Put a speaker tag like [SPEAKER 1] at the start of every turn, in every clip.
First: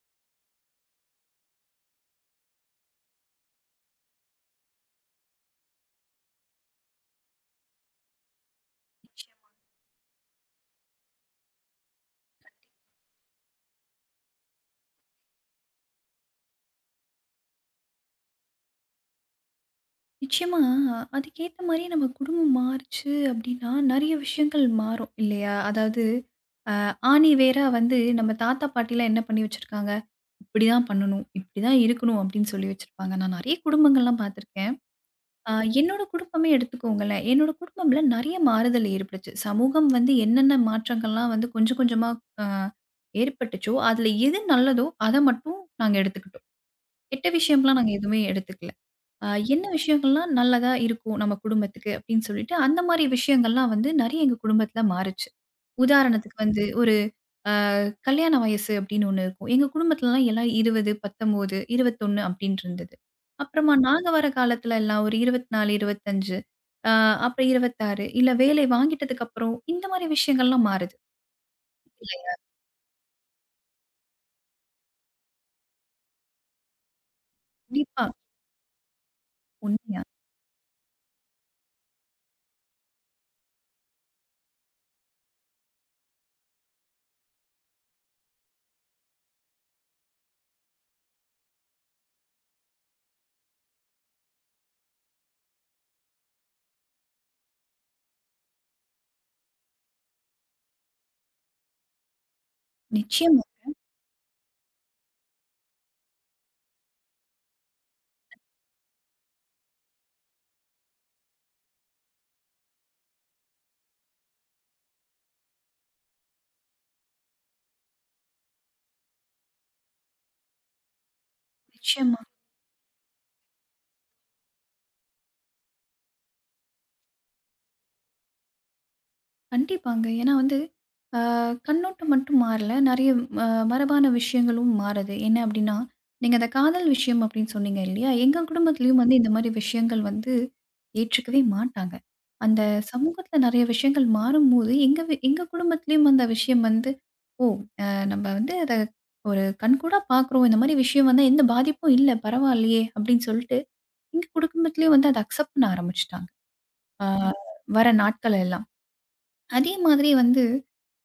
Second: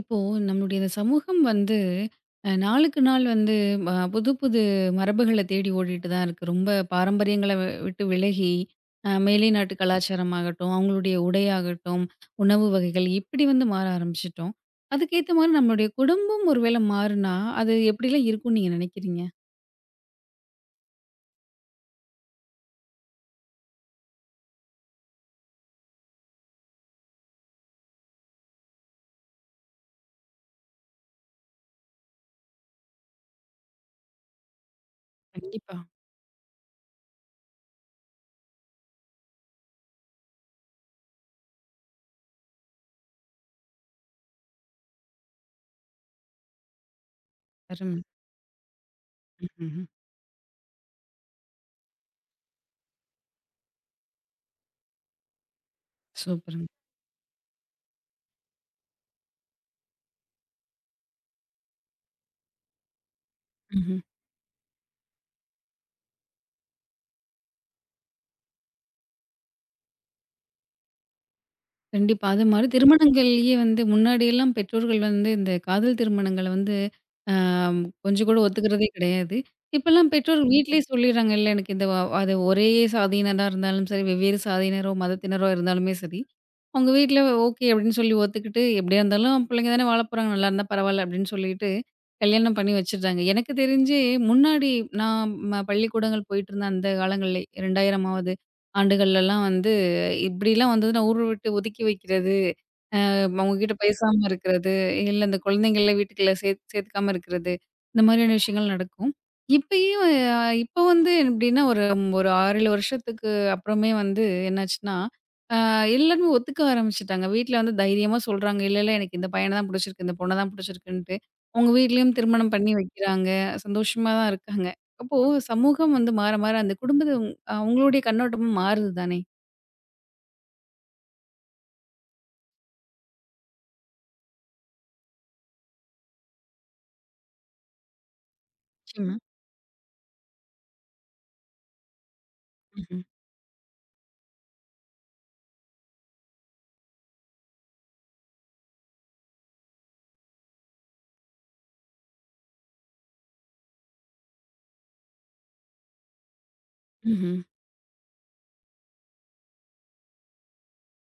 [SPEAKER 1] இப்போ நம்மளுடைய இந்த சமூகம் வந்து நாளுக்கு நாள் வந்து புது புது மரபுகளை தேடி ஓடிட்டு தான் இருக்கு ரொம்ப பாரம்பரியங்களை விட்டு விலகி மேலை
[SPEAKER 2] நிச்சயமா.
[SPEAKER 1] நாட்டு கலாச்சாரமாகட்டும் அவங்களுடைய உடையாகட்டும் உணவு வகைகள் இப்படி வந்து மாற ஆரம்பிச்சிட்டோம். அதுக்கேற்ற மாதிரி நம்மளுடைய குடும்பம் ஒருவேளை மாறுனா அது எப்படிலாம் இருக்கும்னு நீங்க நினைக்கிறீங்க?
[SPEAKER 2] நிச்சயமா அதுக்கேத்த மாரியே நம்ம குடும்பம் மாறுச்சு அப்டின்னா, நெறைய விஷயங்கள் மாறும் இல்லையா? அதாவது ஆணி வேரா வந்து நம்ம தாத்தா பாட்டிலாம் என்ன பண்ணி வச்சிருக்காங்க, "இப்படிதான் பண்ணணும், இப்படிதான் இருக்கணும்" அப்படின்னு சொல்லி வச்சிருப்பாங்க. நான் நெறைய குடும்பங்கள்லாம் பார்த்துருக்கேன். அ
[SPEAKER 1] கண்டிப்பா.
[SPEAKER 2] என்னோட குடும்பமே எடுத்துக்கோங்களேன். என்னோட குடும்பம்ல நெறைய மாறுதல் ஏற்பட்டுச்சு. சமூகம் வந்து என்னென்ன மாற்றங்கள்லாம் வந்து கொஞ்சம் கொஞ்சமா அ ஏற்பட்டுச்சோ, அதுல எது நல்லதோ அத மட்டும் நாங்க எடுத்துக்கிட்டோம். கெட்ட விஷயம்லாம் நாங்க
[SPEAKER 1] அருமை.
[SPEAKER 2] எதுவுமே எடுத்துக்கல. அ என்ன
[SPEAKER 1] ம்ஹும்.
[SPEAKER 2] விஷயங்கள்லாம் நல்லதா இருக்கும் நம்ம குடும்பத்துக்கு அப்படின்னு சொல்லிட்டு, அந்த மாரி விஷயங்கள்லாம் வந்து நெறைய எங்க குடும்பத்தில மாறுச்சு. உதாரணத்துக்கு வந்து
[SPEAKER 1] சூப்பருங்க.
[SPEAKER 2] ஒரு கல்யாண வயசு அப்படின்னு ஒண்ணு இருக்கும். எங்க குடும்பத்துலலாம் எல்லாம் 20, 19, 21 அப்படின்னு இருந்தது. அப்புறமா நாங்க வர காலத்துல எல்லாம் ஒரு 24, 25 அ அப்புறம் 26 இல்ல வேலை வாங்கிட்டதுக்கு அப்புறம் இந்த மாரி விஷயங்கள்லாம் மாறுது.
[SPEAKER 1] கண்டிப்பா.
[SPEAKER 2] இல்லையா?
[SPEAKER 1] அது மாரி திருமணங்கள்லயே வந்து முன்னாடியெல்லாம் பெற்றோர்கள் வந்து இந்த காதல் திருமணங்கள வந்து அ
[SPEAKER 2] கண்டிப்பா.
[SPEAKER 1] கொஞ்சம் கூட ஒத்துக்கிறதே கிடையாது.
[SPEAKER 2] உண்மையா.
[SPEAKER 1] இப்பல்லாம் பெற்றோர் வீட்லயே சொல்லிர்றாங்க, "இல்ல எனக்கு இந்த அது ஒரே சாதியினரா இருந்தாலும் சரி, வெவ்வேறு சாதியினரோ, மதத்தினரோ இருந்தாலுமே சரி, அவங்க வீட்ல ஓகே" அப்படின்னு சொல்லி ஒத்துக்கிட்டு, "எப்படியா இருந்தாலும் பிள்ளைங்க தானே வாழப் போறாங்க, நல்லா இருந்தா பரவால்ல" அப்படின்னு சொல்லிட்டு கல்யாணம் பண்ணி வச்சுடுறாங்க. எனக்கு தெரிஞ்சு முன்னாடி நான் பள்ளிக்கூடங்கள் போயிட்டு இருந்த அந்த காலங்கள்ல 2000வது ஆண்டுகள்லலாம் வந்து இப்படிலாம் வந்ததுன்னா ஊர விட்டு ஒதுக்கி வைக்கிறது,
[SPEAKER 2] நிச்சயமா,
[SPEAKER 1] அவங்ககிட்ட பேசாம இருக்கிறது, இல்ல இந்த குழந்தைங்கள வீட்டுக்குள்ள சேர்த்துக்காம இருக்கிறது, இந்த மாதிரியான விஷயங்கள் நடக்கும். இப்பயும் இப்ப வந்து எப்படின்னா ஒரு ஒரு 6, 7 வருஷத்துக்கு அப்புறமே வந்து என்னாச்சுன்னா, அ எல்லாருமே ஒத்துக்க ஆரம்பிச்சுட்டாங்க. வீட்ல வந்து தைரியமா சொல்றாங்க, "இல்ல, இல்ல எனக்கு இந்த பையன தான் பிடிச்சிருக்கு, இந்த பொண்ண தான் பிடிச்சிருக்குன்ட்டு." அவங்க வீட்லயும்
[SPEAKER 2] நிச்சயமா.
[SPEAKER 1] திருமணம் பண்ணி வைக்கிறாங்க, சந்தோஷமா தான் இருக்காங்க. அப்போ சமூகம் வந்து மாற, மாற அந்த குடும்பத்த அவங்களுடைய கண்ணோட்டமும் மாறுது தானே?
[SPEAKER 2] கண்டிப்பாங்க. ஏன்னா வந்து, ஆ கண்ணோட்டம் மட்டும் மாறல. நெறைய அ மரபான விஷயங்களும் மாறுது. என்ன அப்டின்னா, நீங்க அந்த காதல் விஷயம் அப்டின்னு சொன்னீங்க இல்லையா? எங்க குடும்பத்திலயும்
[SPEAKER 1] நிச்சயமா.
[SPEAKER 2] வந்து இந்த மாரி விஷயங்கள் வந்து ஏற்றுக்கவே மாட்டாங்க. அந்த
[SPEAKER 1] ம்ஹ்ம்.
[SPEAKER 2] சமூகத்தில நெறைய விஷயங்கள் மாறும்போது, எங்க குடும்பத்திலயும் அந்த விஷயம் வந்து, "ஓ! அ நம்ம வந்து அத ஒரு கண்கூடா பார்க்குறோம். இந்த மாரி விஷயம் வந்தா எந்த பாதிப்பும் இல்ல. பரவாயில்லையே!" அப்டின்னு சொல்ட்டு, எங்க குடும்பத்திலயும் வந்து அத அக்செப்ட் பண்ண ஆரம்பிச்சுட்டாங்க. ஆ
[SPEAKER 1] ம்ஹ்ம்.
[SPEAKER 2] வர நாட்கள் எல்லாம். அதே மாதிரி வந்து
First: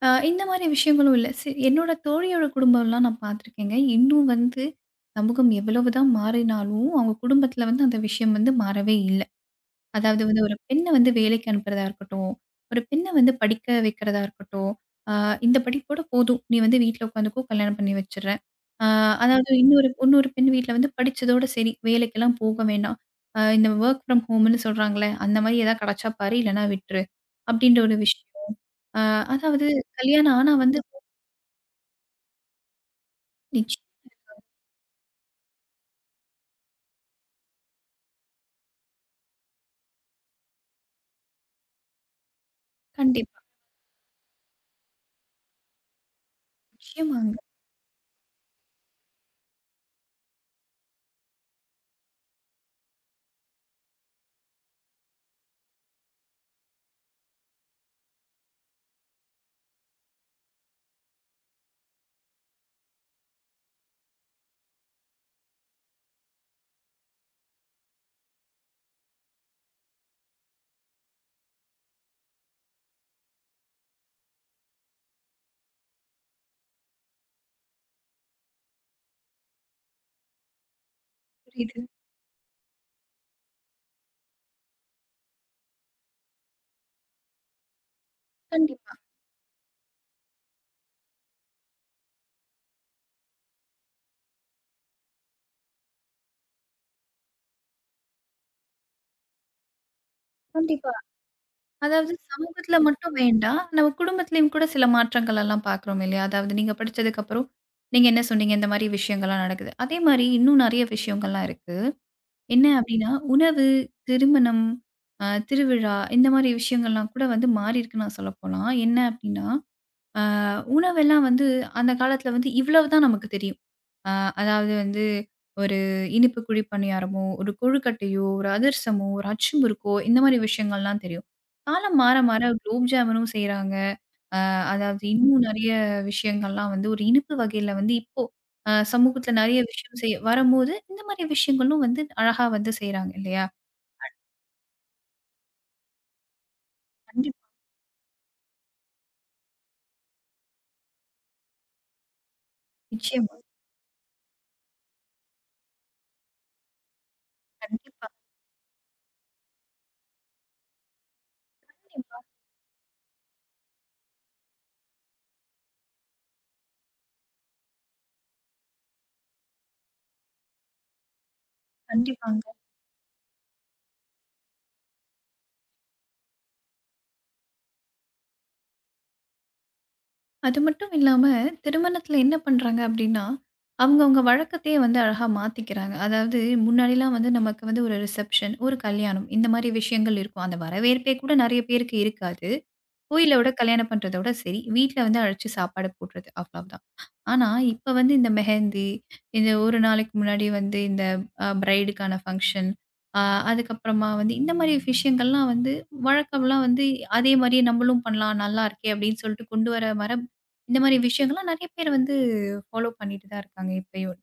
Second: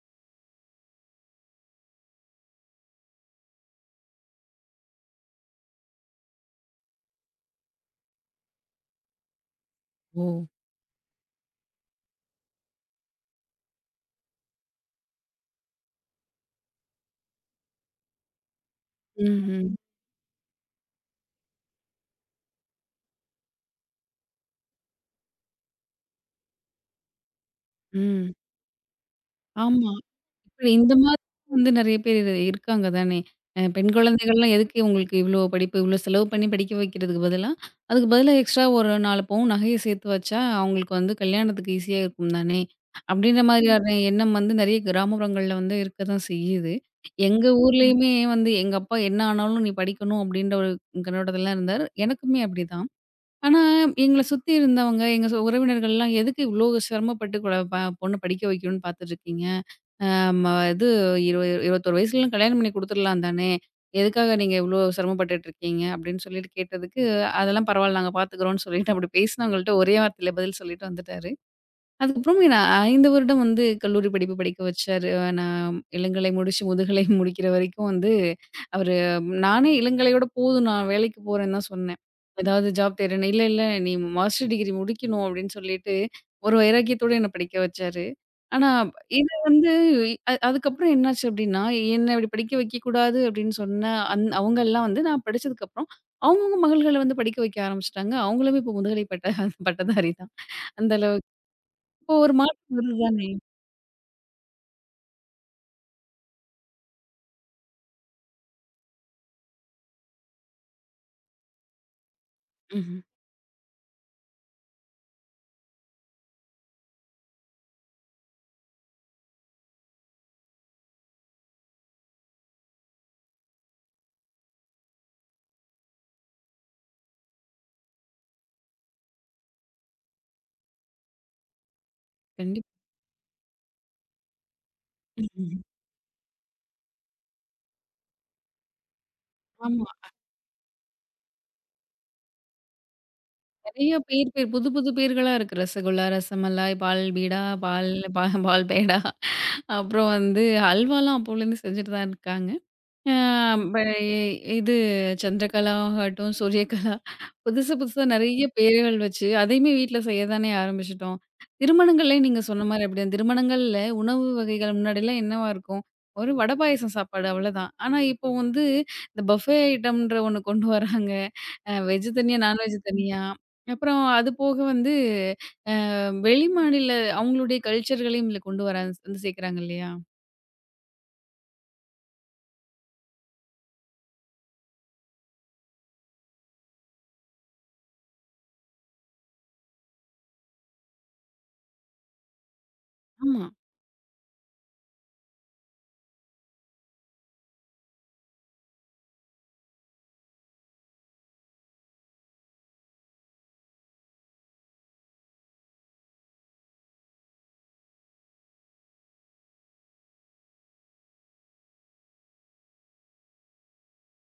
[SPEAKER 2] இந்த மாரி விஷயங்களும் இல்ல. என்னோட தோழியோட குடும்பம்லாம் நான் பார்த்துருக்கேங்க. இன்னும் வந்து சமூகம் எவ்வளவு தான் மாறினாலும், அவங்க குடும்பத்தில வந்து அந்த விஷயம் வந்து மாறவே இல்ல. அதாவது
[SPEAKER 1] ஓ!
[SPEAKER 2] வந்து ஒரு பெண்ண வந்து வேலைக்கு அனுப்புறதா இருக்கட்டும், ஒரு பெண்ண வந்து படிக்க வைக்கிறதா இருக்கட்டும், அ இந்த படிப்போட போதும். நீ வந்து வீட்ல உட்காந்துக்கோ கல்யாணம் பண்ணி வச்சுர்றேன். அ அதாவது
[SPEAKER 1] ம்ஹ்ம்.
[SPEAKER 2] இன்னொரு இன்னொரு பெண் வீட்ல வந்து படிச்சதோட சரி. வேலைக்கெல்லாம் போக வேணாம். இந்த வொர்க் ஃப்ரம் ஹோம்ன்னு சொல்றாங்கல்ல, அந்த மாரி ஏதாவது கிடைச்சா பாரு, இல்லன்னா விட்டுரு. அப்படின்ற ஒரு விஷயம்.
[SPEAKER 1] ம்.
[SPEAKER 2] ஆ அதாவது
[SPEAKER 1] ஆமா.
[SPEAKER 2] கல்யாணம் ஆனா
[SPEAKER 1] இப்ப
[SPEAKER 2] வந்து
[SPEAKER 1] இந்த மாதிரி வந்து நெறைய பேர் இருக்காங்க தானே!
[SPEAKER 2] நிச்சயம்
[SPEAKER 1] பெண் குழந்தைகள்லாம் எதுக்கு உங்களுக்கு இவ்ளோ படிப்பு, இவ்ளோ செலவு பண்ணி படிக்க வைக்கிறதுக்கு பதுலா, அதுக்கு பதிலா எக்ஸ்ட்ரா ஒரு 4 பவுன் நகைய சேர்த்து வச்சா, அவங்களுக்கு வந்து கல்யாணத்துக்கு ஈஸியா இருக்கும் தானே!
[SPEAKER 2] கண்டிப்பா.
[SPEAKER 1] அப்படின்ற மாதிரியான எண்ணம் வந்து நெறைய கிராமப்புறங்கள்ல வந்து இருக்க தான் செய்யுது.
[SPEAKER 2] நிச்சயமாங்க.
[SPEAKER 1] எங்க ஊர்லயுமே வந்து எங்க அப்பா என்ன ஆனாலும் நீ படிக்கணும் அப்படின்ற ஒரு கண்ணோட்டத்துல இருந்தாரு. எனக்குமே அப்படிதான். ஆனா, எங்கள சுத்தி இருந்தவங்க, எங்க உறவினர்கள்லாம் எதுக்கு இவ்ளோ சிரமப்பட்டு கூட பொண்ண படிக்க வைக்கணும்னு பாத்துட்டுருக்கீங்க? ம இது இரு 21 வயசுலலாம் கல்யாணம் பண்ணி குடுத்துடலாம் தானே! எதுக்காக நீங்க இவ்ளோ சிரமப்பட்டுட்டுருக்கீங்க? அப்படின்னு சொல்லிட்டு கேட்டதுக்கு, அதெல்லாம் பரவால்ல நாங்க பாத்துக்கிறோம்ன்னு சொல்லிட்டு அப்படி பேசினவங்கள்ட்ட ஒரே வார்த்தையில பதில் சொல்லிட்டு வந்துட்டாரு. அதுக்கப்புறம் என்ன 5 வருடம் வந்து கல்லூரி படிப்பு படிக்க வச்சாரு. நான் இளங்கலை முடிச்சு, முதுகலை முடிக்கிற வரைக்கும் வந்து அவரு நானே இளங்கலையோட போதும் நான் வேலைக்கு போறேன்னு தான்
[SPEAKER 2] புரியுது.
[SPEAKER 1] சொன்னேன். ஏதாவது ஜாப் தேடுன்னு. "இல்ல, இல்ல நீ மாஸ்டர் டிகிரி முடிக்கணும்" அப்படின்னு சொல்லிட்டு ஒரு வைராக்கியத்தோட என்ன படிக்க வச்சாரு. ஆனா
[SPEAKER 2] கண்டிப்பா,
[SPEAKER 1] இது வந்து அதுக்கப்புறம் என்னாச்சு அப்படின்னா, என்ன இப்படி படிக்க வைக்கக்கூடாது அப்படின்னு சொன்ன அவங்கலாம் வந்து நான் படிச்சதுக்கப்புறம் அவங்கவங்க மகள்கள வந்து படிக்க வைக்க ஆரம்பிச்சுட்டாங்க. அவங்களுமே இப்போ முதுகலை பட்டதாரி தான். அந்த
[SPEAKER 2] கண்டிப்பா.
[SPEAKER 1] அளவுக்கு
[SPEAKER 2] அதாவது
[SPEAKER 1] இப்போ ஒரு மாற்றம்
[SPEAKER 2] சமூகத்துல
[SPEAKER 1] வருது
[SPEAKER 2] மட்டும்
[SPEAKER 1] தானே!
[SPEAKER 2] வேண்டாம். நம்ம குடும்பத்திலயும் கூட சில மாற்றங்கள் எல்லாம் பார்க்குறோம் இல்லையா? அதாவது நீங்க படிச்சதுக்கு அப்புறம், நீங்க என்ன சொன்னீங்க? இந்த மாரி விஷயங்கள்லாம் நடக்குது. அதே மாரி இன்னும் நெறைய விஷயங்கள்லாம் இருக்கு. என்ன
[SPEAKER 1] ம்ஹ்ம்.
[SPEAKER 2] அப்டின்னா, உணவு, திருமணம், திருவிழா இந்த மாரி விஷயங்கள்லாம் கூட வந்து மாறியிருக்குன்னு நான் சொல்லப்போலாம். என்ன அப்டின்னா ஆ உணவெல்லாம் வந்து அந்த காலத்தில வந்து இவ்வளவு தான் நமக்கு தெரியும். ஆ அதாவது வந்து ஒரு இனிப்பு குழி பணியாரமோ, ஒரு கொழுக்கட்டையோ, ஒரு அதிரசமோ, ஒரு அச்சு முறுக்கோ இந்த மாரி விஷயங்கள்லாம் தெரியும். காலம் மாற மாற
[SPEAKER 1] கண்டிப்பா.
[SPEAKER 2] குலோப் ஜாமுனும் செய்றாங்க. அதாவது இன்னும்
[SPEAKER 1] ம்ஹ்ம்.
[SPEAKER 2] நெறைய விஷயங்கள்லாம் வந்து ஒரு இனிப்பு வகையில வந்து இப்போ சமூகத்தில நெறைய
[SPEAKER 1] ஆமா.
[SPEAKER 2] விஷயம் செய்ய வரும்போது, இந்த மாரி விஷயங்களும் வந்து அழகா வந்து செய்றாங்க இல்லையா?
[SPEAKER 1] நெறைய பேர் பேர் புது புது பேர்களா இருக்கு. ரசகுல்லா, ரசமலாய், பால் பீடா,
[SPEAKER 2] கண்டிப்பா.
[SPEAKER 1] பால் பேடா. அப்புறம் வந்து ஹல்வாலாம் அப்போலேருந்து செஞ்சுட்டு தான் இருக்காங்க. ஆ
[SPEAKER 2] நிச்சயமா.
[SPEAKER 1] ப இ இது சந்திரகலா ஆகட்டும், சூரியகலா புதுசு புதுசா
[SPEAKER 2] கண்டிப்பா,
[SPEAKER 1] நெறைய பேர்கள் வச்சு, அதையுமே வீட்ல செய்ய தானே ஆரம்பிச்சுட்டோம்.
[SPEAKER 2] கண்டிப்பா,
[SPEAKER 1] திருமணங்கள்லயும் நீங்க சொன்ன மாரி அப்படிதான். திருமணங்கள்ல உணவு வகைகள் முன்னாடிலாம் என்னவா இருக்கும்? ஒரு வடை, பாயாசம் சாப்பாடு அவ்வளோதான். ஆனா இப்போ வந்து இந்த பஃபே ஐட்டம்ன்ற ஒண்ணு கொண்டு வராங்க. வெஜ் தனியா,
[SPEAKER 2] கண்டிப்பாங்க.
[SPEAKER 1] நான்வெஜ் தனியா. அப்புறம் அது போக வந்து வெளிமாநில அவங்களுடைய கல்ச்சர்களையும் இதுல கொண்டு வர வந்து சேர்க்கிறாங்க இல்லையா?
[SPEAKER 2] அது மட்டும் இல்லாம, திருமணத்தில என்ன பண்றாங்க அப்டின்னா, அவங்கவங்க வழக்கத்தையே வந்து அழகா மாத்திக்கிறாங்க. அதாவது முன்னாடிலாம் வந்து நமக்கு வந்து ஒரு ரிசப்ஷன், ஒரு கல்யாணம் இந்த மாரி விஷயங்கள் இருக்கும். அந்த வரவேற்பே கூட நெறைய பேருக்கு இருக்காது.
[SPEAKER 1] ஆமா.
[SPEAKER 2] கோயிலோட கல்யாணம் பண்றதோட சரி, வீட்ல வந்து அழைச்சு சாப்பாடு போடுறது அவ்வளவுதான். ஆனா, இப்ப வந்து இந்த மெஹந்தி, இந்த ஒரு நாளைக்கு முன்னாடி வந்து இந்த பிரைடுக்கான ஃபங்ஷன், அ அதுக்கப்புறமா வந்து இந்த மாரி விஷயங்கள்லாம் வந்து வழக்கம்லாம் வந்து அதே மாரியே நம்மளும் பண்ணலாம், நல்லா இருக்கே அப்படின்னு சொல்லிட்டு கொண்டு வர வர, இந்த மாரி விஷயங்கள்லாம் நெறைய பேர் வந்து ஃபாலோ பண்ணிட்டு தான் இருக்காங்க இப்பயும்.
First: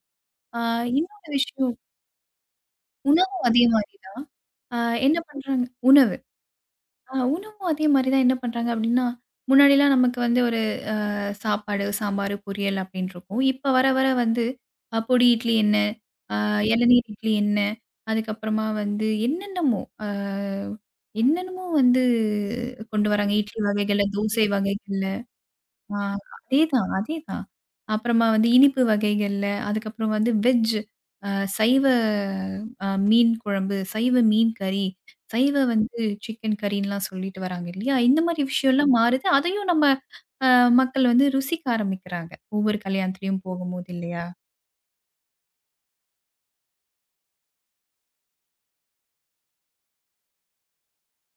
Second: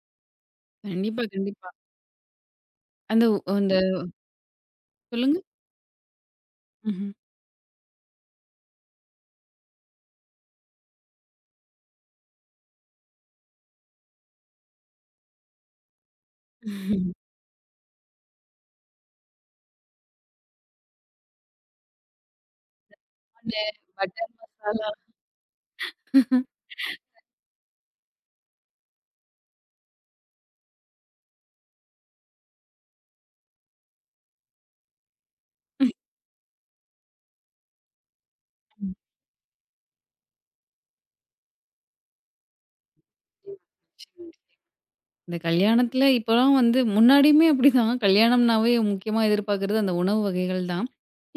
[SPEAKER 2] ஆ
[SPEAKER 1] கண்டிப்பா,
[SPEAKER 2] இன்னொரு
[SPEAKER 1] கண்டிப்பா.
[SPEAKER 2] விஷயம்,
[SPEAKER 1] அந்த
[SPEAKER 2] உணவும் அதே
[SPEAKER 1] அந்த
[SPEAKER 2] மாரி தான். அ என்ன
[SPEAKER 1] சொல்லுங்க.
[SPEAKER 2] பண்றாங்க உணவு.
[SPEAKER 1] ம்ஹ்ம்.
[SPEAKER 2] உணவும் அதே மாரி தான் என்ன பண்றாங்க அப்படின்னா, முன்னாடிலாம் நமக்கு வந்து சாப்பாடு, சாம்பார், பொரியல் அப்படின்னு இருக்கும். இப்ப வர வர வந்து பொடி இட்லி என்ன? அ இளநீர் இட்லி என்ன? அதுக்கப்புறமா வந்து என்னென்னமோ வந்து கொண்டு வராங்க.
[SPEAKER 1] அந்த
[SPEAKER 2] இட்லி வகைகள்ல,
[SPEAKER 1] பட்டர்
[SPEAKER 2] தோசை
[SPEAKER 1] மசாலா.
[SPEAKER 2] வகைகள்ல. ஆ அதேதான், அதேதான். அப்புறமா வந்து இனிப்பு வகைகள்ல, அதுக்கப்புறம் வந்து வெஜ் அ சைவ மீன் குழம்பு, சைவ மீன் கறி, சைவ வந்து சிக்கன் கறின்லாம் சொல்லிட்டு வராங்க இல்லையா? இந்த மாரி விஷயம்லாம் மாறுது. அதையும் நம்ம அ மக்கள் வந்து ருசிக்க ஆரம்பிக்கிறாங்க. ஒவ்வொரு கல்யாணத்துலயும் போகும்போது இல்லையா?
[SPEAKER 1] இந்த கல்யாணத்துல இப்பலாம் வந்து முன்னாடியுமே அப்படிதான். கல்யாணம்னாவே முக்கியமா எதிர்பார்க்கிறது அந்த உணவு வகைகள் தான்.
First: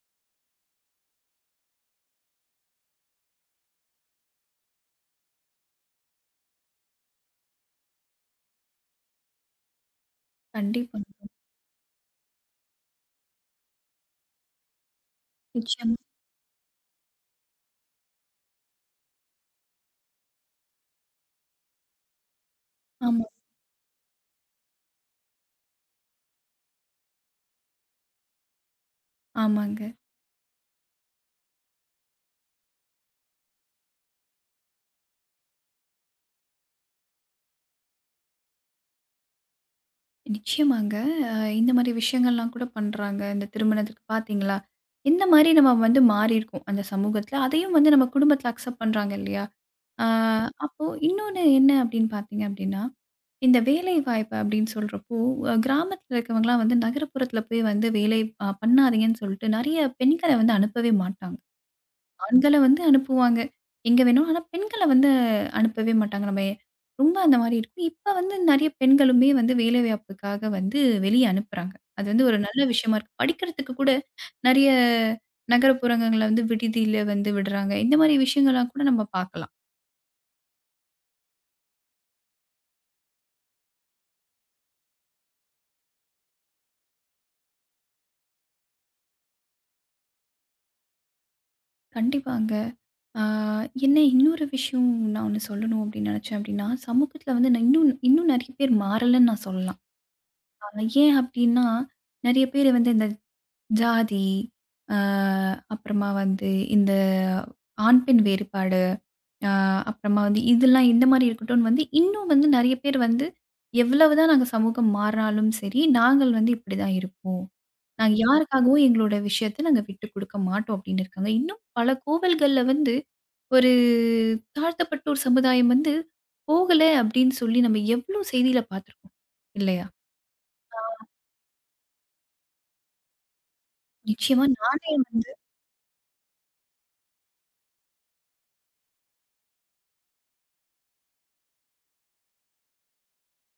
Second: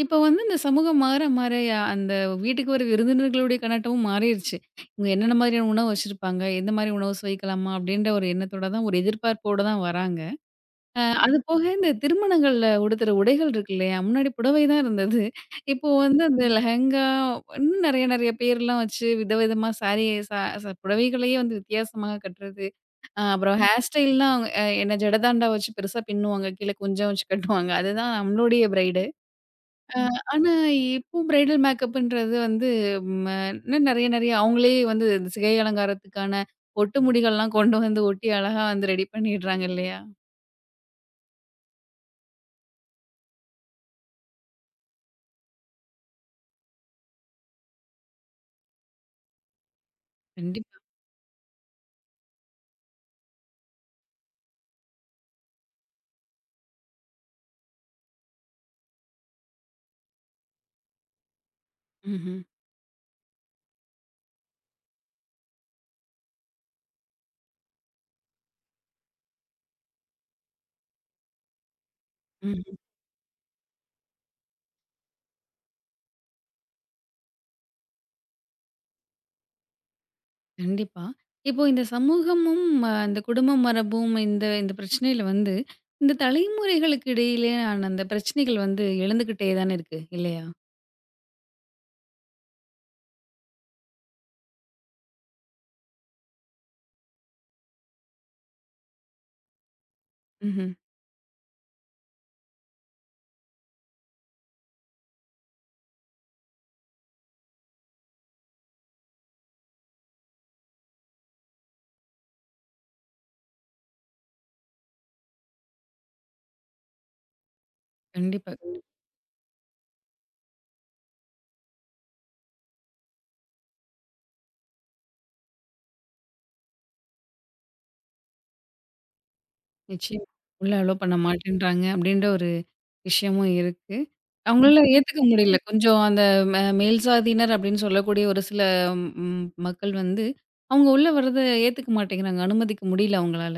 [SPEAKER 1] இப்போ வந்து இந்த சமூகம் மாற மாற அந்த வீட்டுக்கு வர விருந்தினர்களுடைய கண்ணாட்டமும் மாறிருச்சு. இவங்க என்னென்ன மாதிரியான உணவு வச்சிருப்பாங்க? எந்த மாதிரி உணவு சுவைக்கலாமா? அப்படின்ற ஒரு எண்ணத்தோட தான் ஒரு எதிர்பார்ப்போட தான் வராங்க.
[SPEAKER 2] கண்டிப்பா.
[SPEAKER 1] அது போக இந்த திருமணங்கள்ல உடுத்துற உடைகள் இருக்கு இல்லையா? முன்னாடி புடவை தான் இருந்தது. இப்போ
[SPEAKER 2] நிச்சயமா.
[SPEAKER 1] வந்து அந்த லெஹெங்கா இன்னும் நெறைய நெறைய பேர்லாம் வச்சு விதவிதமா சாரி ச ச புடவைகளையே வந்து வித்தியாசமா கட்டுறது.
[SPEAKER 2] ஆமா,
[SPEAKER 1] அப்புறம் ஹேர் ஸ்டைல்லாம் என்ன ஜடதாண்டா வச்சு பெருசா பின்னுவாங்க. கீழ கொஞ்சம் வச்சு கட்டுவாங்க. அதுதான் நம்மளுடைய பிரைடு.
[SPEAKER 2] ஆமாங்க.
[SPEAKER 1] ஆனா இப்போ பிரைடல் மேக்கப்ன்றது வந்து ம இன்னும் நெறைய நெறைய அவங்களே வந்து இந்த சிகை அலங்காரத்துக்கான ஒட்டு முடிகள்லாம் கொண்டு வந்து ஒட்டி அழகா வந்து ரெடி பண்ணிடுறாங்க இல்லையா?
[SPEAKER 2] நிச்சயமாங்க. அ இந்த மாரி விஷயங்கள்லாம் கூட பண்றாங்க. இந்த திருமணத்துக்கு பார்த்தீங்களா? எந்த மாரி நம்ம வந்து மாறியிருக்கோம் அந்த சமூகத்துல. அதையும் வந்து நம்ம குடும்பத்துல அக்செப்ட் பண்றாங்க இல்லையா? அ
[SPEAKER 1] கண்டிப்பா.
[SPEAKER 2] அப்போ இன்னொன்னு என்ன அப்படின்னு பார்த்தீங்க அப்படின்னா, இந்த வேலை வாய்ப்பு அப்படின்னு சொல்றப்போ, கிராமத்துல இருக்கவங்கலாம் வந்து நகரப்புறத்துல போய் வந்து வேலை பண்ணாதீங்கன்னு சொல்லிட்டு நெறைய பெண்கள வந்து அனுப்பவே மாட்டாங்க.
[SPEAKER 1] ம்ஹ்ம்.
[SPEAKER 2] ஆண்கள வந்து அனுப்புவாங்க. எங்க வேணும். ஆனா பெண்கள வந்து அனுப்பவே மாட்டாங்க. நம்ம ரொம்ப அந்த மாரி இருக்கும். இப்ப வந்து நெறைய பெண்களுமே வந்து வேலைவாய்ப்புக்காக வந்து வெளிய அனுப்புறாங்க. அது வந்து ஒரு நல்ல
[SPEAKER 1] ம்.
[SPEAKER 2] விஷயமா இருக்கு. படிக்கிறதுக்கு கூட நெறைய நகரப்புறங்கள்ல வந்து விடுதியில வந்து விடுறாங்க. இந்த மாரி விஷயங்கள்லாம் கூட நம்ம பார்க்கலாம்.
[SPEAKER 1] கண்டிப்பா. இப்போ இந்த சமூகமும், அந்த குடும்ப மரபும் இந்த இந்த பிரச்சனையில வந்து, இந்த தலைமுறைகளுக்கு இடையிலேயான அந்த பிரச்சனைகள் வந்து எழுந்துக்கிட்டே தானே இருக்கு. இல்லையா?
[SPEAKER 2] கண்டிப்பாங்க. ஆ என்ன இன்னொரு விஷயம் நான் ஒண்ணு சொல்லணும் அப்படின்னு நெனச்சேன் அப்படின்னா, சமூகத்துல வந்து நான் இன்னும் இன்னும் நெறைய பேர் மாறலன்னு நான் சொல்லலாம். அ
[SPEAKER 1] ம்ஹ்ம்.
[SPEAKER 2] ஏன் அப்படின்னா, நெறைய பேர் வந்து இந்த ஜாதி, அ அப்புறமா வந்து இந்த ஆண், பெண் வேறுபாடு, அ அப்புறமா வந்து இதெல்லாம் இந்த மாரி இருக்கட்டும்னு வந்து இன்னும் வந்து நெறைய பேர் வந்து, எவ்வளவுதான் நாங்க சமூகம் மாறினாலும் சரி, நாங்கள் வந்து இப்படிதான் இருப்போம். நாங்க
[SPEAKER 1] கண்டிப்பா.
[SPEAKER 2] யாருக்காகவும் எங்களோட விஷயத்த நாங்க விட்டுக் குடுக்க மாட்டோம் அப்படின்னு இருக்காங்க. இன்னும் பல கோவில்கள்ல வந்து ஒரு தாழ்த்தப்பட்டோர் சமுதாயம் வந்து போகல அப்படின்னு சொல்லி நம்ம எவ்வளோ செய்தியில பார்த்துருக்கோம். இல்லையா?
[SPEAKER 1] நிச்சயமா. உள்ள அலோ பண்ண மாட்டேன்றாங்க அப்படின்ற ஒரு விஷயமும் இருக்கு. ம்.
[SPEAKER 2] நிச்சயமா
[SPEAKER 1] அவங்களால
[SPEAKER 2] நானே
[SPEAKER 1] ஏத்துக்க
[SPEAKER 2] வந்து
[SPEAKER 1] முடியல. கொஞ்சம் அந்த மேல் சாதியினர் அப்படின்னு சொல்லக்கூடிய ஒரு சில மக்கள் வந்து, அவங்க உள்ள வர்றத ஏத்துக்க மாட்டேங்கிறாங்க. அனுமதிக்க முடியல அவங்களால.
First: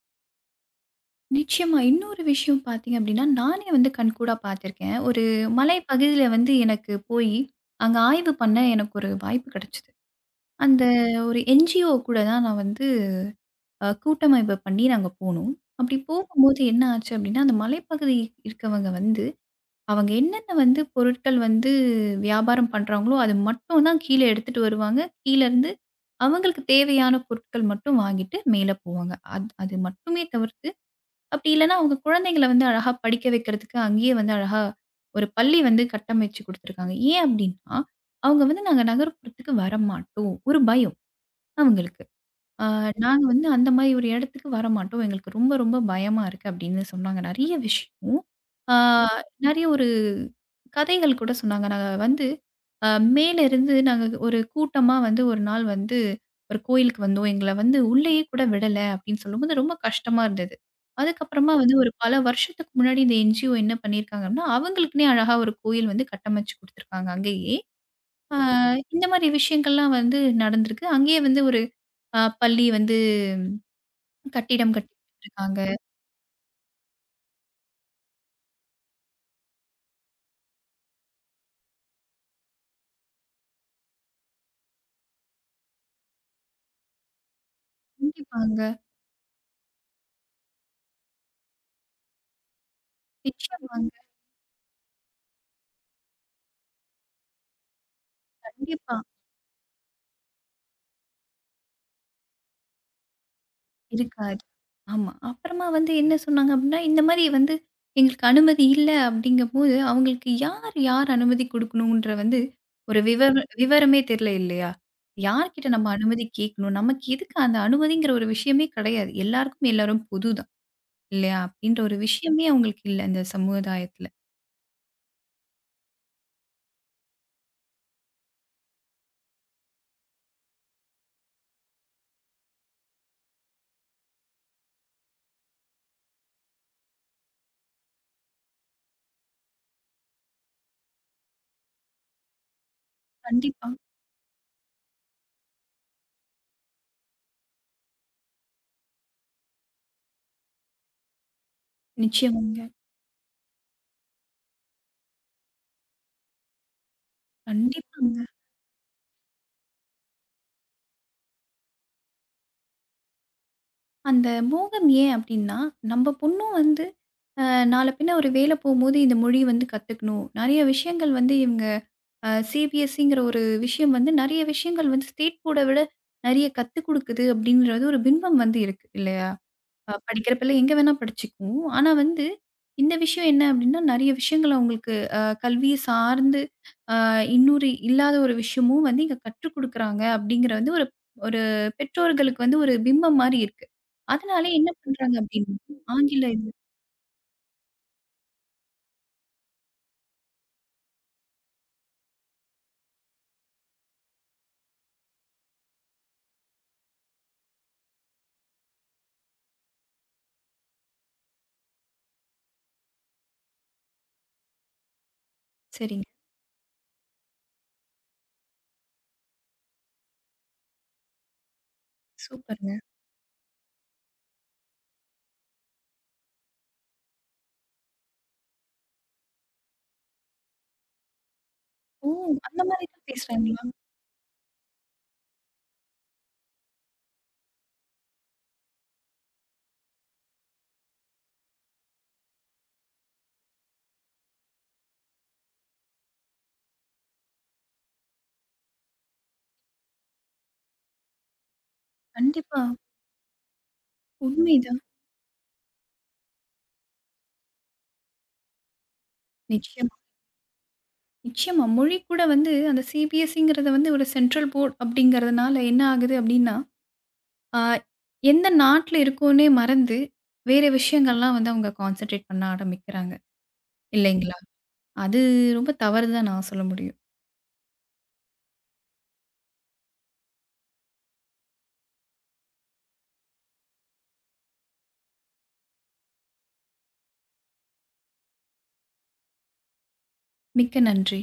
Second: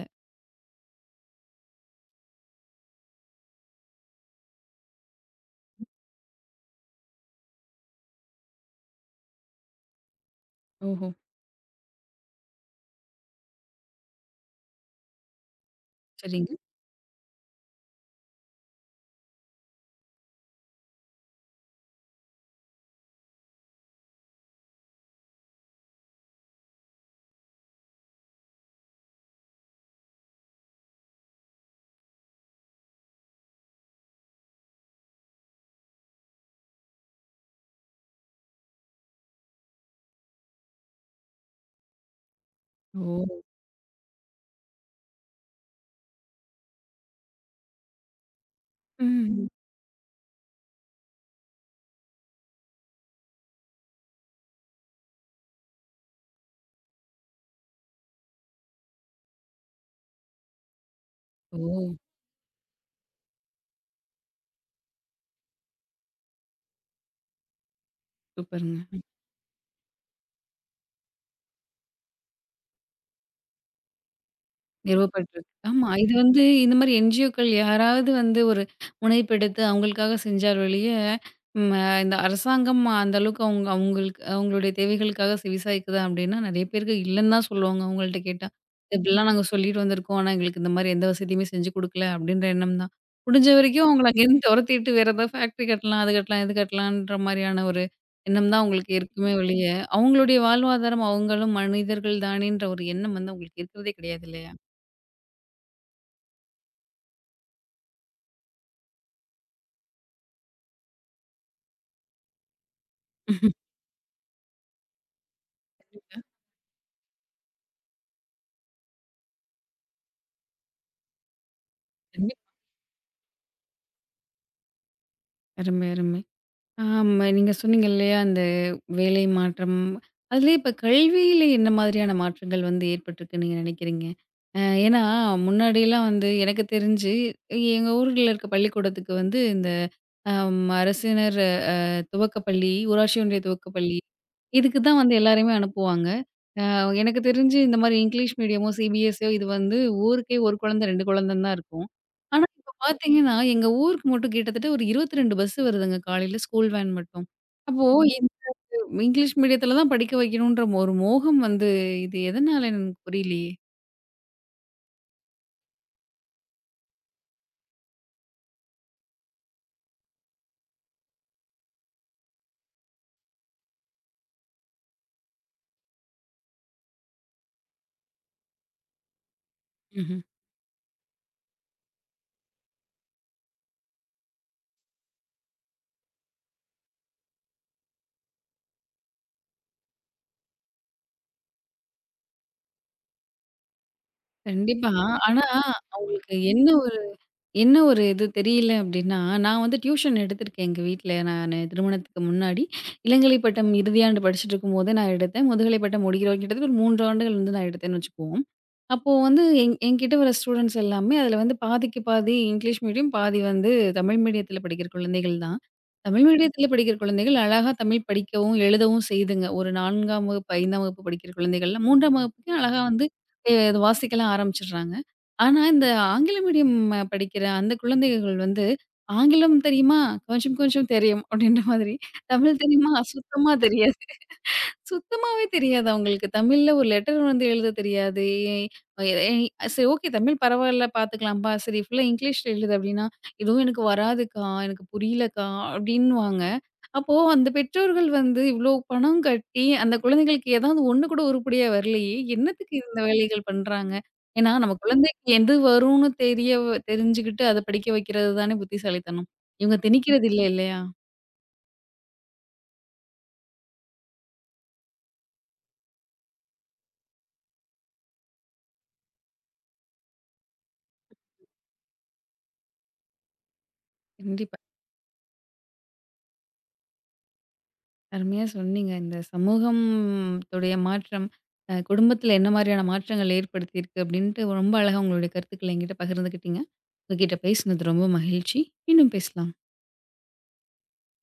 [SPEAKER 2] நிச்சயமா. இன்னொரு விஷயம் பார்த்தீங்க அப்படின்னா, நானே வந்து கண்கூடா பார்த்துருக்கேன். ஒரு மலை பகுதியில வந்து எனக்கு போயி, அங்க ஆய்வு பண்ண எனக்கு ஒரு வாய்ப்பு கிடைச்சது. அந்த
[SPEAKER 1] ஓஹோ!
[SPEAKER 2] ஒரு என்ஜிஓ கூட தான் நான் வந்து கூட்டமைப்பு பண்ணி நாங்க போனோம். அப்படி
[SPEAKER 1] சரிங்க.
[SPEAKER 2] போகும்போது என்ன ஆச்சு அப்படின்னா, அந்த மலைப்பகுதி இருக்கவங்க வந்து, அவங்க என்னென்ன வந்து பொருட்கள் வந்து வியாபாரம் பண்றாங்களோ, அது மட்டும் தான் கீழ எடுத்துட்டு வருவாங்க. கீழருந்து அவங்களுக்கு தேவையான பொருட்கள் மட்டும் வாங்கிட்டு மேல போவாங்க. அது அது மட்டுமே தவிர்த்து அப்படி இல்லைன்னா, அவங்க குழந்தைங்கள வந்து அழகா படிக்க வைக்கிறதுக்கு அங்கேயே வந்து அழகா ஒரு பள்ளி வந்து கட்டமைச்சு குடுத்துருக்காங்க. ஏன் அப்படின்னா, அவங்க வந்து நாங்க நகர்ப்புறத்துக்கு வரமாட்டோம். ஒரு பயம் அவங்களுக்கு. ஆ நாங்க
[SPEAKER 1] ஓ!
[SPEAKER 2] வந்து அந்த மாரி ஒரு இடத்துக்கு வரமாட்டோம். எங்களுக்கு ரொம்ப, ரொம்ப பயமா இருக்கு அப்படின்னு சொன்னாங்க. நெறைய விஷயம். ஆ
[SPEAKER 1] ம்.
[SPEAKER 2] நெறைய ஒரு கதைகள் கூட சொன்னாங்க. நாங்க வந்து அ மேல இருந்து நாங்க ஒரு கூட்டமா வந்து ஒரு நாள் வந்து ஒரு கோயிலுக்கு வந்தோம். எங்கள வந்து உள்ளேயே கூட விடல அப்படின்னு சொல்லும்போது ரொம்ப கஷ்டமா இருந்தது. அதுக்கப்புறமா
[SPEAKER 1] ஓ!
[SPEAKER 2] வந்து ஒரு பல வருஷத்துக்கு முன்னாடி இந்த என்ஜிஓ என்ன பண்ணியிருக்காங்க அப்படின்னா, அவங்களுக்குன்னே அழகா ஒரு கோயில் வந்து கட்டமைச்சு குடுத்துருக்காங்க அங்கேயே. ஆ
[SPEAKER 1] சூப்பருங்க.
[SPEAKER 2] இந்த மாரி விஷயங்கள்லாம் வந்து நடந்திருக்கு. அங்கேயே வந்து ஒரு பள்ளி வந்து கட்டிடம்
[SPEAKER 1] நிறுவப்பட்டிருக்கு.
[SPEAKER 2] கட்டியிருக்காங்க.
[SPEAKER 1] ஆமா. இது வந்து இந்த மாரி என்ஜிஓக்கள் யாராவது வந்து ஒரு முனைப்பெடுத்து அவங்களுக்காக செஞ்சால் ஒழிய, ம் அ இந்த அரசாங்கம் அந்த அளவுக்கு அவங்க அவங்களுக்கு அவங்களுடைய தேவைகளுக்காக செவிசாய்க்குதா அப்படின்னா, நெறைய பேருக்கு இல்லன்னு தான் சொல்லுவாங்க அவங்கள்ட்ட கேட்டா.
[SPEAKER 2] கண்டிப்பாங்க.
[SPEAKER 1] "இப்படிலாம் நாங்க சொல்லிட்டு வந்திருக்கோம். ஆனா எங்களுக்கு இந்த மாரி எந்த வசதியுமே செஞ்சு குடுக்கல." அப்படின்ற எண்ணம் தான். முடிஞ்ச வரைக்கும்
[SPEAKER 2] நிச்சயமாங்க.
[SPEAKER 1] அவங்கள அங்கேருந்து தொரத்திட்டு வேற ஏதாவது ஃபேக்டரி கட்டலாம், அது கட்டலாம், இது கட்டலான்ற மாரியான ஒரு எண்ணம் தான் அவங்களுக்கு
[SPEAKER 2] கண்டிப்பா.
[SPEAKER 1] இருக்குமே ஒழிய, அவங்களுடைய வாழ்வாதாரம் அவங்களும் மனிதர்கள் தானேன்ற ஒரு எண்ணம் வந்து அவங்களுக்கு இருக்கிறதே கிடையாது
[SPEAKER 2] இருக்காது.
[SPEAKER 1] இல்லையா?
[SPEAKER 2] ஆமா. அப்புறமா வந்து என்ன சொன்னாங்க அப்டின்னா, இந்த மாரி வந்து எங்களுக்கு அனுமதி இல்ல அப்டிங்கும்போது, அவங்களுக்கு யார் யார் அனுமதி குடுக்கணுன்ற வந்து ஒரு விவரமே தெரியல இல்லையா? யார்கிட்ட நம்ம
[SPEAKER 1] கண்டிப்பா,
[SPEAKER 2] அனுமதி கேட்கணும்? நமக்கு எதுக்கு அந்த அனுமதிங்கிற ஒரு விஷயமே கிடையாது. எல்லாருக்கும் எல்லாரும் பொது தான் இல்லையா? அப்டின்ற ஒரு விஷயமே
[SPEAKER 1] கண்டிப்பா.
[SPEAKER 2] அவங்களுக்கு இல்ல இந்த சமுதாயத்துல.
[SPEAKER 1] அருமை, அருமை. ஆமா, நீங்க சொன்னீங்க இல்லையா? அந்த வேலை மாற்றம். அதுலயே இப்ப கல்வியில என்ன மாதிரியான மாற்றங்கள் வந்து ஏற்பட்டிருக்குன்னு நீங்க நினைக்கிறீங்க? அ ஏன்னா, முன்னாடிலாம் வந்து எனக்கு தெரிஞ்சு எங்க ஊர்ல இருக்க பள்ளிக்கூடத்துக்கு வந்து இந்த அரசினர் துவக்கப்பள்ளி, ஊராட்சி ஒன்றிய
[SPEAKER 2] கண்டிப்பா.
[SPEAKER 1] துவக்கப்பள்ளி. இதுக்கு தான் வந்து எல்லாரையுமே அனுப்புவாங்க. அ எனக்கு தெரிஞ்சு இந்த மாரி இங்கிலீஷ் மீடியமோ, சிபிஎஸ்சியோ இது வந்து ஊருக்கே 1 குழந்தை, 2 குழந்தைன்னு தான் இருக்கும். ஆனா,
[SPEAKER 2] நிச்சயமாங்க.
[SPEAKER 1] இப்ப பார்த்தீங்கன்னா, எங்க ஊருக்கு மட்டும் கிட்டத்தட்ட ஒரு 22 பஸ் வருதுங்க காலையில ஸ்கூல் வேன் மட்டும். அப்போ
[SPEAKER 2] கண்டிப்பா.
[SPEAKER 1] இந்த இங்கிலீஷ் மீடியத்தில தான் படிக்க வைக்கணுன்ற ஒரு மோகம் வந்து இது எதனால எனக்கு புரியலையே.
[SPEAKER 2] அந்த மோகம் ஏன் அப்டின்னா, நம்ம பொண்ணும் வந்து அ நாள பின்ன ஒரு வேல போம்போது இந்த மொழி வந்து கத்துக்கணும். நெறைய விஷயங்கள் வந்து இவங்க சிபிஎஸ்சிங்கிற ஒரு விஷயம் வந்து நெறைய விஷயங்கள் வந்து ஸ்டேட் போர்ட விட நெறைய கத்துக் குடுக்குது அப்டின்றது ஒரு பின்பம் வந்து இருக்கு இல்லையா?
[SPEAKER 1] ம்ஹ்ம்.
[SPEAKER 2] படிக்கிற பிள்ளை எங்க வேணா படிச்சுக்கும். ஆனா வந்து இந்த விஷயம் என்ன அப்டின்னா, நெறைய விஷயங்கள் அவங்களுக்கு கல்விய சார்ந்து இன்னொரு இல்லாத ஒரு விஷயமும் வந்து இங்க கற்றுக் குடுக்குறாங்க அப்படிங்கிற வந்து ஒரு ஒரு பெற்றோர்களுக்கு வந்து ஒரு பிம்பம் மாரி இருக்கு. அதனால என்ன
[SPEAKER 1] கண்டிப்பா.
[SPEAKER 2] பண்றாங்க
[SPEAKER 1] ஆனா,
[SPEAKER 2] அப்படின்னா, ஆங்கில
[SPEAKER 1] அவங்களுக்கு
[SPEAKER 2] இது
[SPEAKER 1] என்ன என்ன ஒரு இது தெரியல அப்டின்னா, நான் வந்து டியூஷன் எடுத்திருக்கேன் எங்க வீட்ல. நானு திருமணத்துக்கு முன்னாடி இளங்கலை பட்டம் இறுதியாண்டு படிச்சுட்டுருக்கும்போதே நான் எடுத்தேன். முதுகலை பட்டம் முடிக்கிற வரைக்கும் கிட்டத்தட்ட ஒரு 3 ஆண்டுகள் வந்து நான் எடுத்தேன்னு வச்சுக்குவோம். அப்போ வந்து என்கிட்ட வர ஸ்டூடெண்ட்ஸ் எல்லாமே அதில வந்து பாதிக்கு பாதி இங்கிலீஷ் மீடியம், பாதி வந்து தமிழ் மீடியத்தில படிக்கிற குழந்தைகள் தான்.
[SPEAKER 2] சரிங்க.
[SPEAKER 1] தமிழ் மீடியத்தில படிக்கிற குழந்தைகள் அழகா தமிழ் படிக்கவும், எழுதவும் செய்துங்க. ஒரு 4ஆம் வகுப்பு, 5ஆம் வகுப்பு படிக்கிற குழந்தைகள்லாம் 3ஆம் வகுப்புக்கே
[SPEAKER 2] சூப்பருங்க.
[SPEAKER 1] அழகா வந்து எ வாசிக்கலாம் ஆரம்பிச்சுடுறாங்க. ஆனா, இந்த ஆங்கில மீடியம் படிக்கிற அந்த குழந்தைகள் வந்து, ஆங்கிலம் தெரியுமா? கொஞ்சம் கொஞ்சம் தெரியும். அப்படின்ற மாதிரி.
[SPEAKER 2] ஓ!
[SPEAKER 1] தமிழ்
[SPEAKER 2] அந்த மாரி
[SPEAKER 1] தெரியுமா?
[SPEAKER 2] தான்
[SPEAKER 1] சுத்தமா
[SPEAKER 2] பேசுறாங்களா?
[SPEAKER 1] தெரியாது. சுத்தமாவே தெரியாதா உங்களுக்கு? தமிழ்ல ஒரு லெட்டர் வந்து எழுத தெரியாது. எ எ சரி ஓகே தமிழ் பரவால்ல பார்த்துக்கலாம்ப்பா. சரி ஃபுல்லா இங்கிலீஷ்ல எழுது அப்டின்னா, "இதுவும் எனக்கு வராதுக்கா, எனக்கு புரியலக்கா" அப்டின்னுவாங்க. அப்போ அந்த பெற்றோர்கள் வந்து இவ்ளோ பணம் கட்டி அந்த குழந்தைகளுக்கு ஏதாவது ஒண்ணு கூட உருப்படியா வரலையே!
[SPEAKER 2] கண்டிப்பா.
[SPEAKER 1] என்னத்துக்கு இந்த வேலைகள் பண்றாங்க? ஏன்னா நம்ம
[SPEAKER 2] உண்மைதான்.
[SPEAKER 1] குழந்தைக்கு எது வரும்னு தெரிஞ்சுகிட்டு அத படிக்க வைக்கிறது தானே புத்திசாலித்தனம். இவங்க
[SPEAKER 2] நிச்சயமா,
[SPEAKER 1] திணிக்கிறது இல்ல இல்லையா?
[SPEAKER 2] நிச்சயமா. மொழி கூட வந்து அந்த சிபிஎஸ்இங்கிறத வந்து ஒரு சென்ட்ரல் போர்ட் அப்படிங்கிறதுனால என்ன ஆகுது அப்படின்னா, அ எந்த நாட்ல இருக்கோன்னே மறந்து, வேற விஷயங்கள்லாம் வந்து அவங்க கான்சன்ட்ரேட் பண்ண ஆரம்பிக்கிறாங்க. இல்லைங்களா?
[SPEAKER 1] கண்டிப்பா.
[SPEAKER 2] அது ரொம்ப தவறு தான் நான் சொல்ல முடியும்.
[SPEAKER 1] அருமையா சொன்னீங்க. இந்த சமூகம்த்துடைய மாற்றம், குடும்பத்தில என்ன மாரியான மாற்றங்கள் ஏற்படுத்தியிருக்கு அப்படின்ட்டு ரொம்ப அழகா உங்களுடைய கருத்துக்கள என்கிட்ட பகிர்ந்துக்கிட்டீங்க. உங்ககிட்ட பேசினது ரொம்ப மகிழ்ச்சி. மீண்டும் பேசலாம்.
[SPEAKER 2] மிக்க நன்றி.